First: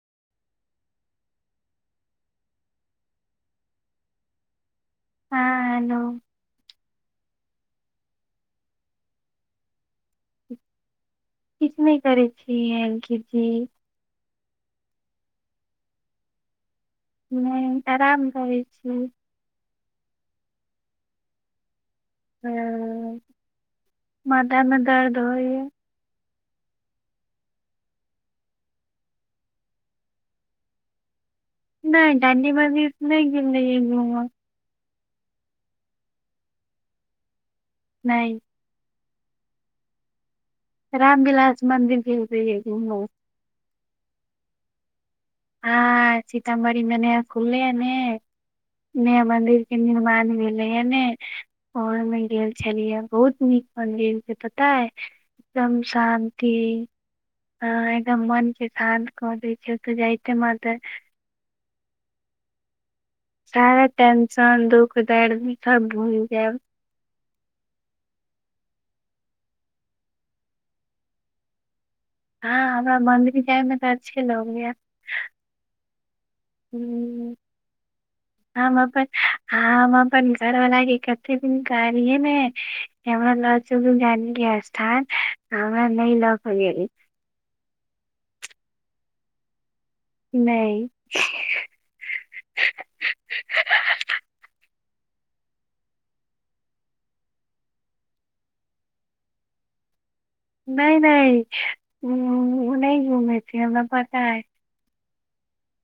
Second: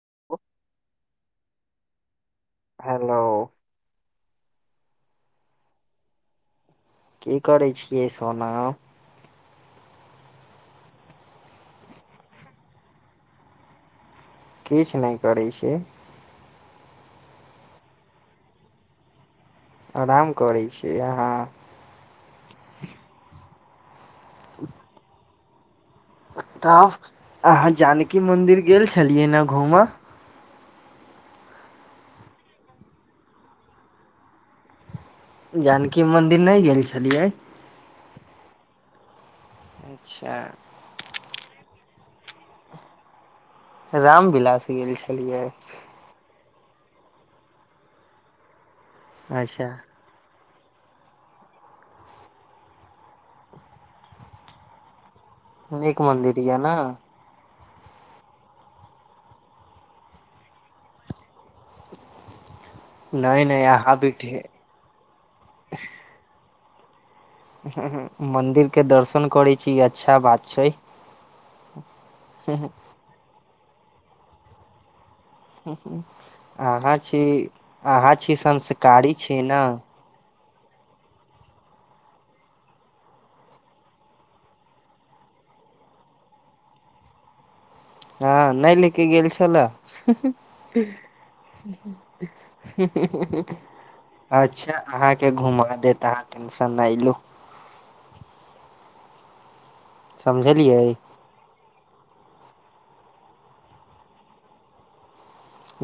[inaudible] [unintelligible] hello हँ hello की करै छियै सोना किछु नहि करै छीयै अंकित जी किछु नहि करै छै नहि आराम रहै छियै आराम करै छियै अहाँ ह माथा मे दर्द होइए तऽब अहाँ जानकी मन्दिर गेल छलियै ने घूमऽ नहि डांडी म नहि गेल रहि यै घुम जानकी मन्दिर नहि गेल छलियै नहि अच्छा रामविलास मन्दिर भिरतै घूमय रामविलास गेल छलियै क म न खुलिया ने नया मन्दिर अच्छा के निर्माण भेल ने भोर मे गेल छलियै बहुत नीक मंदिर छैय से पता ह एकदम नीक मन्दिर शान्ति यऽ ने ह एकदम मन के शान्त कर दै छै तऽ जाइते मातर नहि नहि सारा अहाँ भी टेंशन दुःख दर्द भी सब भूल जायब ह ह मन्दिर के दर्शन करै छी अच्छा बात छै हँ हमरा मन्दिर जायमे तऽ अच्छे लगैय अहाँ छी अहाँ छी संस्कारी छी ने घर वाला के कते दिन कहलिए य ने कि हमरा ल चलू गांधी स्थान आ नई लक गेली हँ नहि लेके गेल छलए ही ही नहि ही हि अच्छा अहाँके घुमा दे त अहाँ टेंशन नहि लू समझलियै नहि नहि ऊ नहि घूमेथीन हमरा पता ए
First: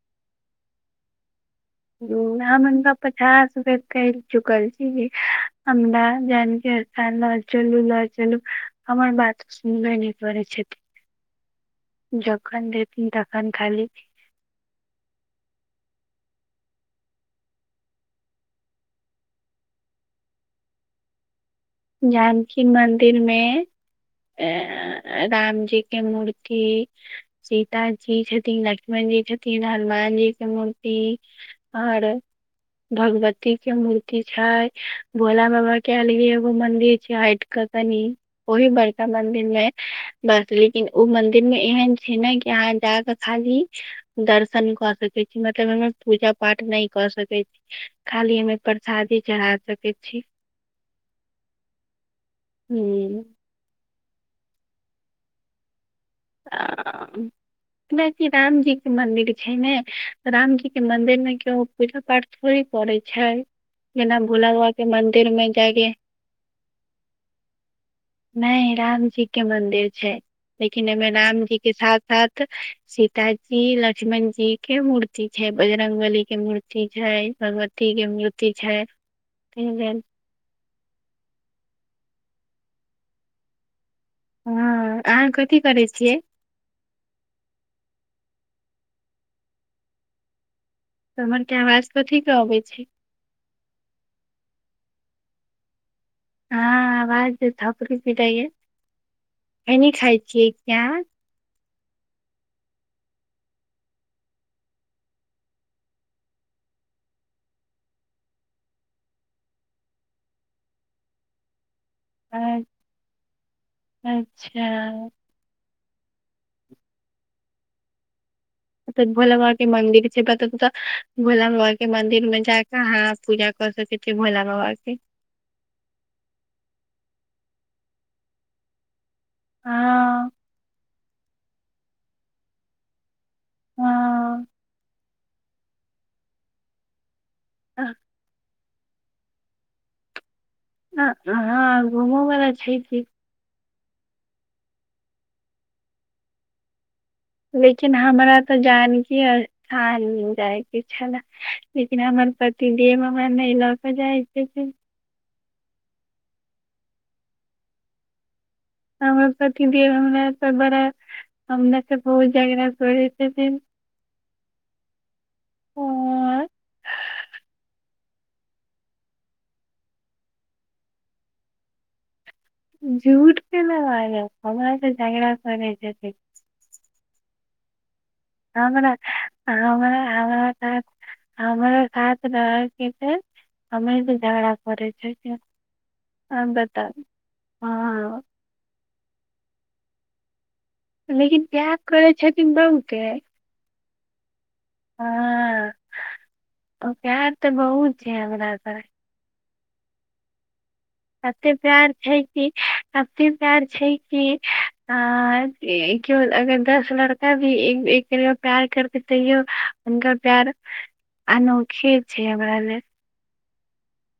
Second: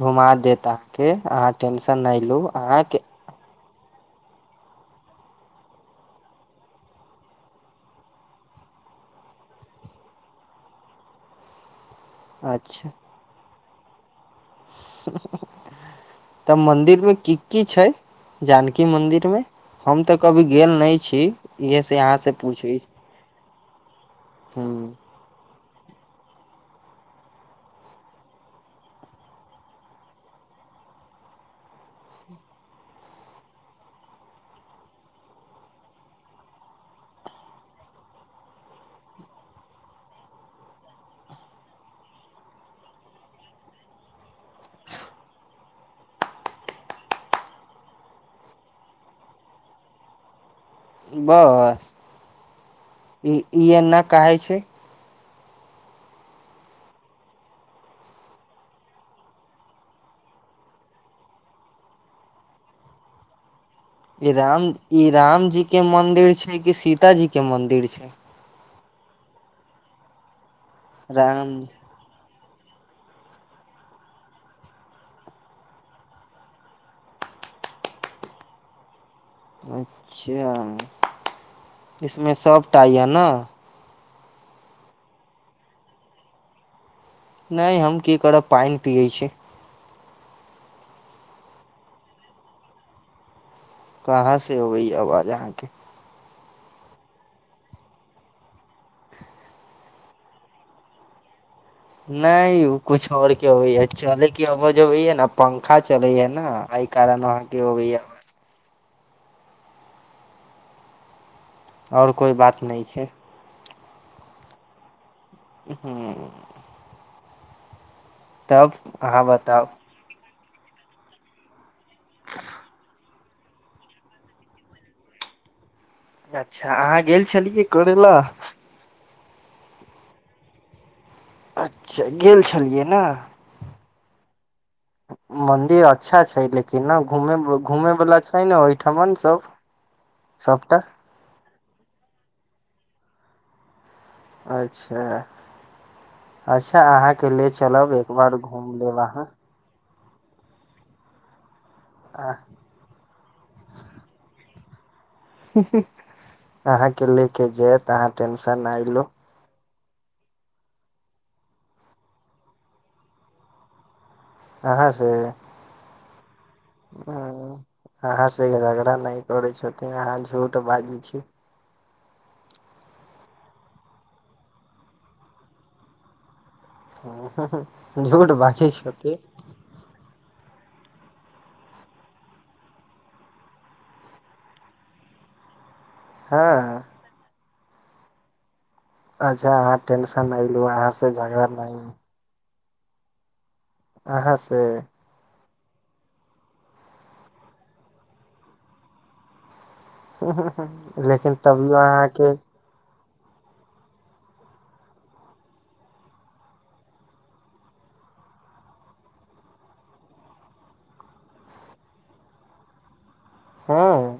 घुमा देत के अहाँके अहाँ टेंशन नहि लू ह आ अहाँके पाप प छास रपै कहि चुकल छी जे हमरा जानकी स्थान लऽ चलु लऽ चलु हमर बात सुनबे नई करय करै छै गुना मुना पचास बेर जखन देखथिन तन खाली तऽ मन्दिर मे की की छै जानकी मन्दिरमे हम तऽ कभी गेल नहि छी इहेसँ अहाँसँ जानकी पूछै मन्दिर मे हूँ अ रामजी के मूर्ति सीता जी छथिन लक्ष्मन जी छथिन हनुमान जी के मूर्ति जी आर भगवती के मूर्ति छै भोला बाबा केल मंदिर छै हट के कनि ओहि बड़का मंदिर मे बस लेकिन ओ मंदिर एहन छै ने कि अहाँ जाक खाली दर्शन क सकै छी मतलब पूजा पा पाठ नहि क सकैत छी खाली हमे प्रसादी चढ़ा सकै छी बस हूँ ई ई एना कहे छै आ- आ जेनाकि रामजी के मंन्दिर छै ने रामजी के मंदिर मे केउ पूजा पाठ थोड़ी करय छै जेना ई भोला राम बाबा के ई मंदिर मे रामजीके जायके मन्दिर छै कि सीताजीके मन्दिर छै नहि रामजी के मंदिर छै लेकिन एहिमे राम रामजी के साथ साथ सीता जी लक्ष्मण जी के मूर्ति छै बजरंग बली के मूर्ति छै भगवती मुर्ति छै ताहि लेल अच्छा इसमे सबटा य न हाँ अहाँ कथी करै छियै नहि हम की करब पाइन पियै छी तऽ हमर कैमरा सेत ठीक अबै छी कहाँ से होबै आवाज अहाँके हाँ आवाज से थपरी पीटाईये खैनी खाइ छी नहि उ कुछ आर के होबै है चलेके आवज होबै है न पंखा चलै है न एहि कारण अहाँके होवयै ह आओर कोइ अहाँ बात नहि छै अच्छा हू त अहाँ भोला बाबा बताउ के मन्दिर जेका त तऽ भोला बाबा के मंन्दिर मे जाकऽ अहाँ पूजा कऽ सकै छी भोला बाबा के अच्छा अहाँ गेल छलियै करय लए हाँ अच्छा गेल छलियै ने हाँ मंदिर अच्छा छै लेकिन ने घू घूमे वला छै ने ओहि ठमन सब सबटा हाँ घूमो वला छै कि अच्छा अच्छा अहाँ ले चलब लेकिन एक बार हमरा तऽ घूम लेब जानकी स्थान ह जाइके छले लेकिन हमर पति देव हमरा नहि लऽ के जाइ छथिन अहाँके ले कऽ जायत अहाँ टेंशन नाय लू हमर हमरा त बड़ा हमरा से बहुत झगड़ा करै छथिन आहाॅं से और ह अहाँ से झगड़ा नहि करै छथिन अहाँ झूठ बाजै छी झूठ के नहि बाज हमरा तऽ झगड़ा करै छथिन ह हमरा हमरा हमरा हमरा साथ रहैके छै हमरे से भी झगड़ा करै छथिन ह हँ बताउ हँ अच्छा अहाँ टेंशन नहि लू अहाँ से लेकिन झगड़ प्यार नहि [unintelligible] आहाॅं से औकात तऽ बहुत छै हमरा पास लेकिन तभियो अहाँके कफी प्यार छै कि के अगर दस लड़का भी एक एक प्यार करके तैयो अनका प्यार आनोखे छै हमरा ले हाँ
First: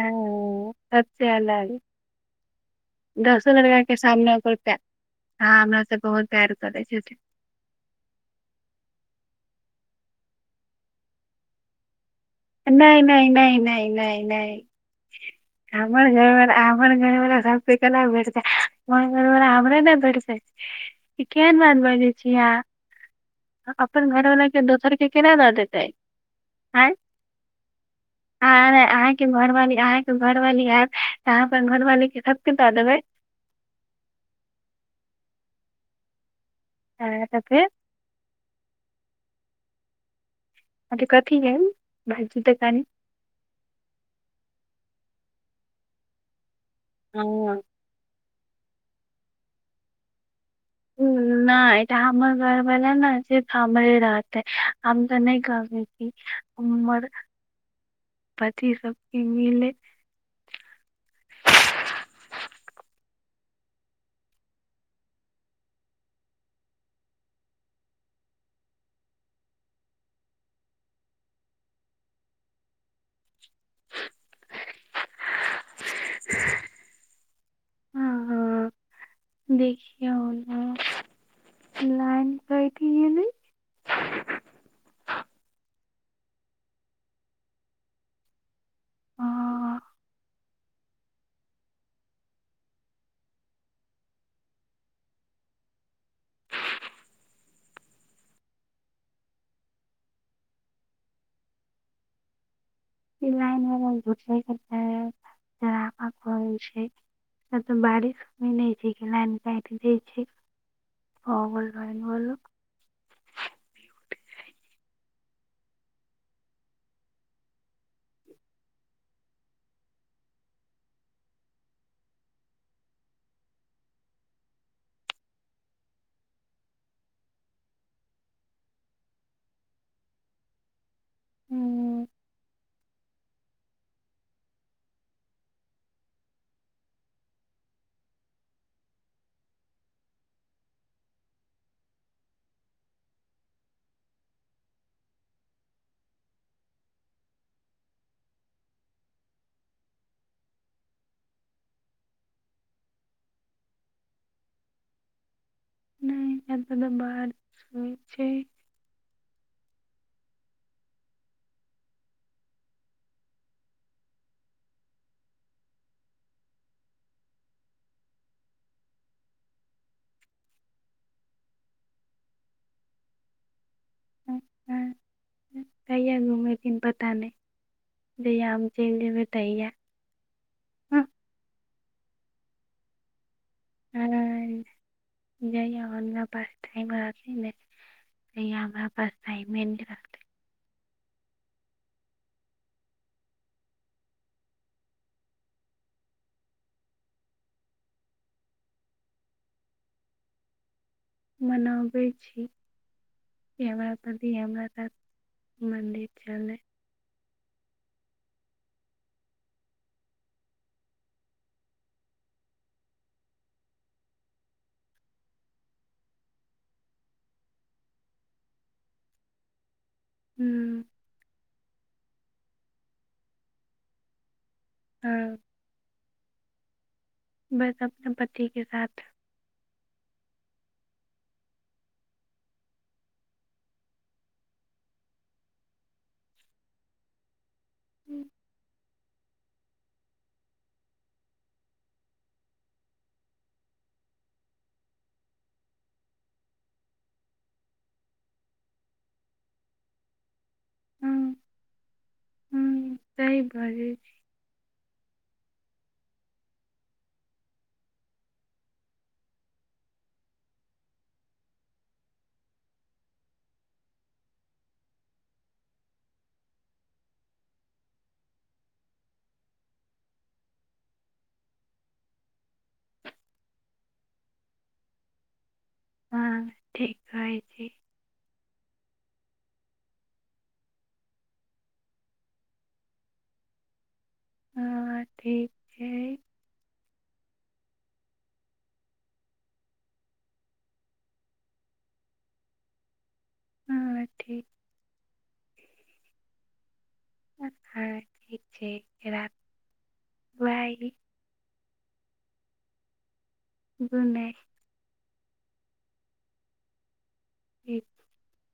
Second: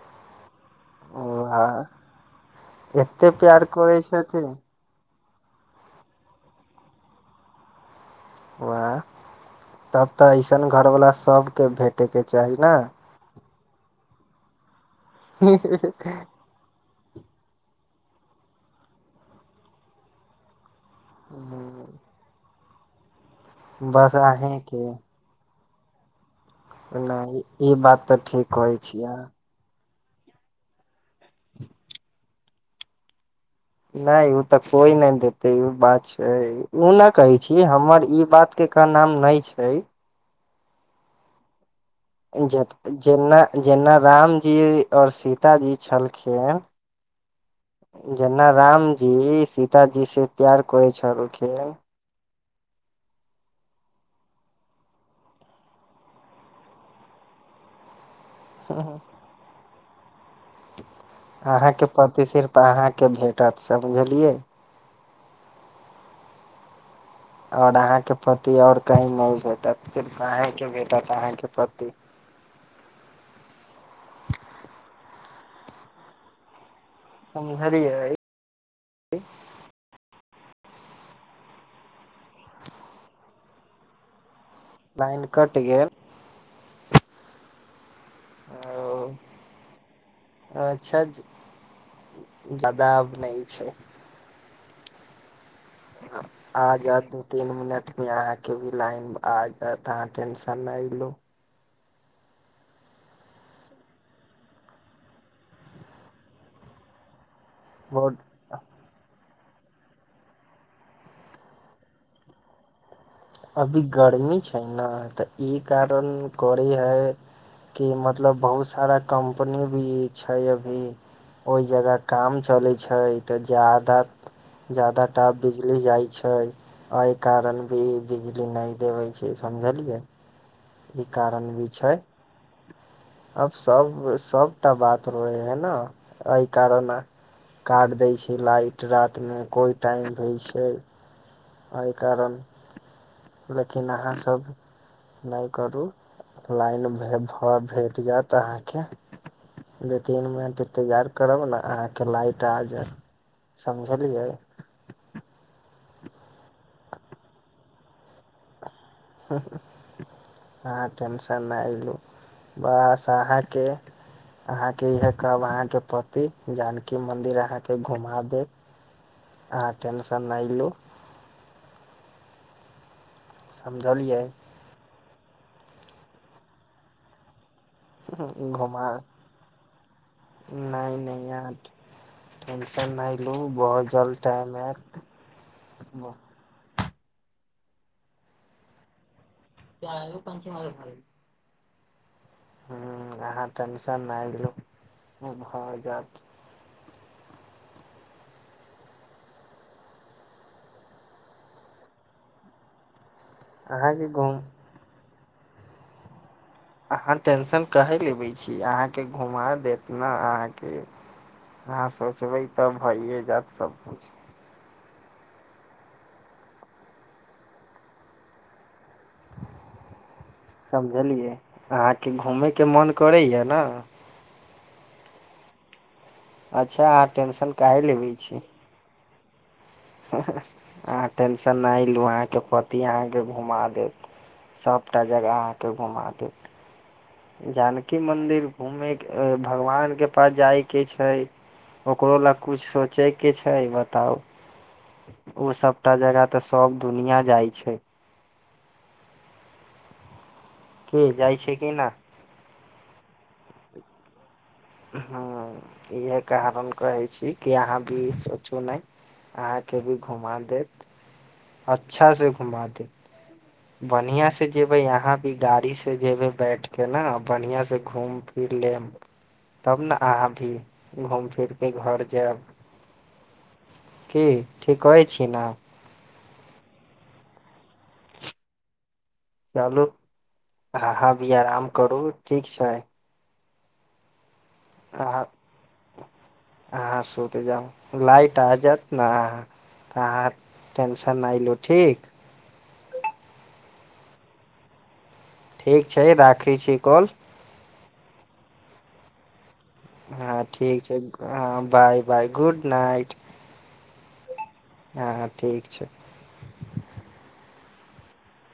ह सबसे अलग एते दसो प्यार लड़का के करै सामने छथिन ओकर हाँ हमरा त बहुत प्यार करै छथिन वएह तब तऽ ऐसन घर वाला सबके भेट नहि नहि नहि नहि नहि नहि हमर घरवाला बला सबै के केना भेटतै हमर घरबला हमरे ने भेटतै ई केहन बात बजै छी आहाँ अपन बस घरवाला के अहेंके दोसर के केना दऽ देतै आँय नहि ई बात तऽ ठीक आर कहै आहाॅं छियै के घरवाली आहाॅं घरवाली आयत तऽ अहाँ अपन घरवाली के सब के द देबै नहि ओ तऽ कोइ नहि देते ई बात छै उ ने अँ, कहे तऽ छी फेर हमर ई बात के क नाम नहि छै कथी भेल जे जेना जेना रामजी ओर सीताजी छलखिन हँ जेना रामजी सीताजी से प्यार करै छलखिन घर वाला ने से हमरे रहतेै हम तऽ नहि कहबे क उर [inaudible] [unintelligible] पति सबके मिलै अहाँके पति सिर्फ अहाँके भेटत समझलियै आओर अहाँके पति आओर कही नहि भेटत सिर्फ अहींके भेटत अहाँके पति [inaudible] [unintelligible] [unintelligible] हाँ समझलियै हाँ देखियौ ह लाइन कटि गैलै लाइन कट गेल ओ आ अच्छा जादा नहि छै [unintelligible] आ जायत दू तीन मिनट मे अहाँके भी लाइन आ जायत अहाँ टेंशन नहि लु लाइन मे झूल कर ज हो छै नहि तऽ बहुत बारिश की नहि छै क [unintelligible] अभी गर्मी छै ने तऽ ई कारण करै है कि मतलब बहुत सारा कम्पनी भी छै अभी ओहि जगह काम चलैत छै तऽ जादा जादा टा बिजली जाय छै एहि कारण भी बिजली नहि देबै छै समझलियै ई कारण भी छै हूँ अब सब सबटा बात रहै है ने एहि कारना काट दै छै लाइट रातमे कोई टाइम दइ छै एहि कारण लेकिन अहाँ सब नहि करू लाइन भ भ भेट जायत अहाँके दू तीन मिनट इन्तजार करब ने अहाँके लाइट आ जायत समझलियै नहि एतऽ त बाहाद सुनै छै ह आहाॅं टेंशन नहि लू बस आहाॅंके अहाँके इह कहब अहाँके पति जानकी मंन्दिर अहाँके घुमा देत आ टेन्शन नय लू समझलियै ह कहियआ घुमेथिन पता नहि जहिया हम घुमा चलि जेबै तहिया नहि हँ नहि यार टेन्सन नहि लि हुं बहुत जल्द टाइम आयत जहिया हुनका पास हमरा पास टाइमे नहि रहतै [unintelligible] ह अहाँ टेंशन नहि लू भ जात हँ मनाबै छी कि हमरा अहाँके पति घूम हमरा साथ मन्दि चले अहाँ टेंशन काहे लेबै छी अहाँके घुमा देत ने अहाँके अहां सोचबै तब भइए जाएत सबकिछु हुँ समझलियै अहाँके घूमयके मोन करैए न हँ अच्छा अहाँ टेंशन काहे बस लेबै अपना छी पतिके साथ अहाँ टेंशन नहि लू अहाँके पति अहाँकेँ घुमा देत सभटा जगह अहाँकेँ घुमा देत जानकी हुँ मन्दिर घूमे के भगवान के पास जायके छै ओकरो लए कुछु सोचैके छै बताउ ओ सभटा जगह तऽ सभ दुनिया जाइ छै कि जाइ छै कि न हुँ सही बजै छी ह इह कारण कहै छी कि अहाँ भी सोचू नहि अहाँके भी घुमा देत अच्छा से घुमा देत बढ़ियां से जेबय अहााँ भी गाड़ी से जेबे बैठ के ने बढ़ियां से घूम फिर फिर लेब तब ने अहां भी घूम फिर के घर जायब की ठी कहै छी न हँ ठीक कहय छी चलू अहाँ भी आराम करू ठीक छै हँ आहां ठीक छै आहा सुत जाउ लाइट आ जात ना आहां टेंशन नहि लू ठीक हँ ठीक ठीक छै राखै छी कॉल हँ ठीक छै फेर राखू हँ ठीक बाइ छै हँ bye bye good night good night हँ हं ठीक छै [unintelligible]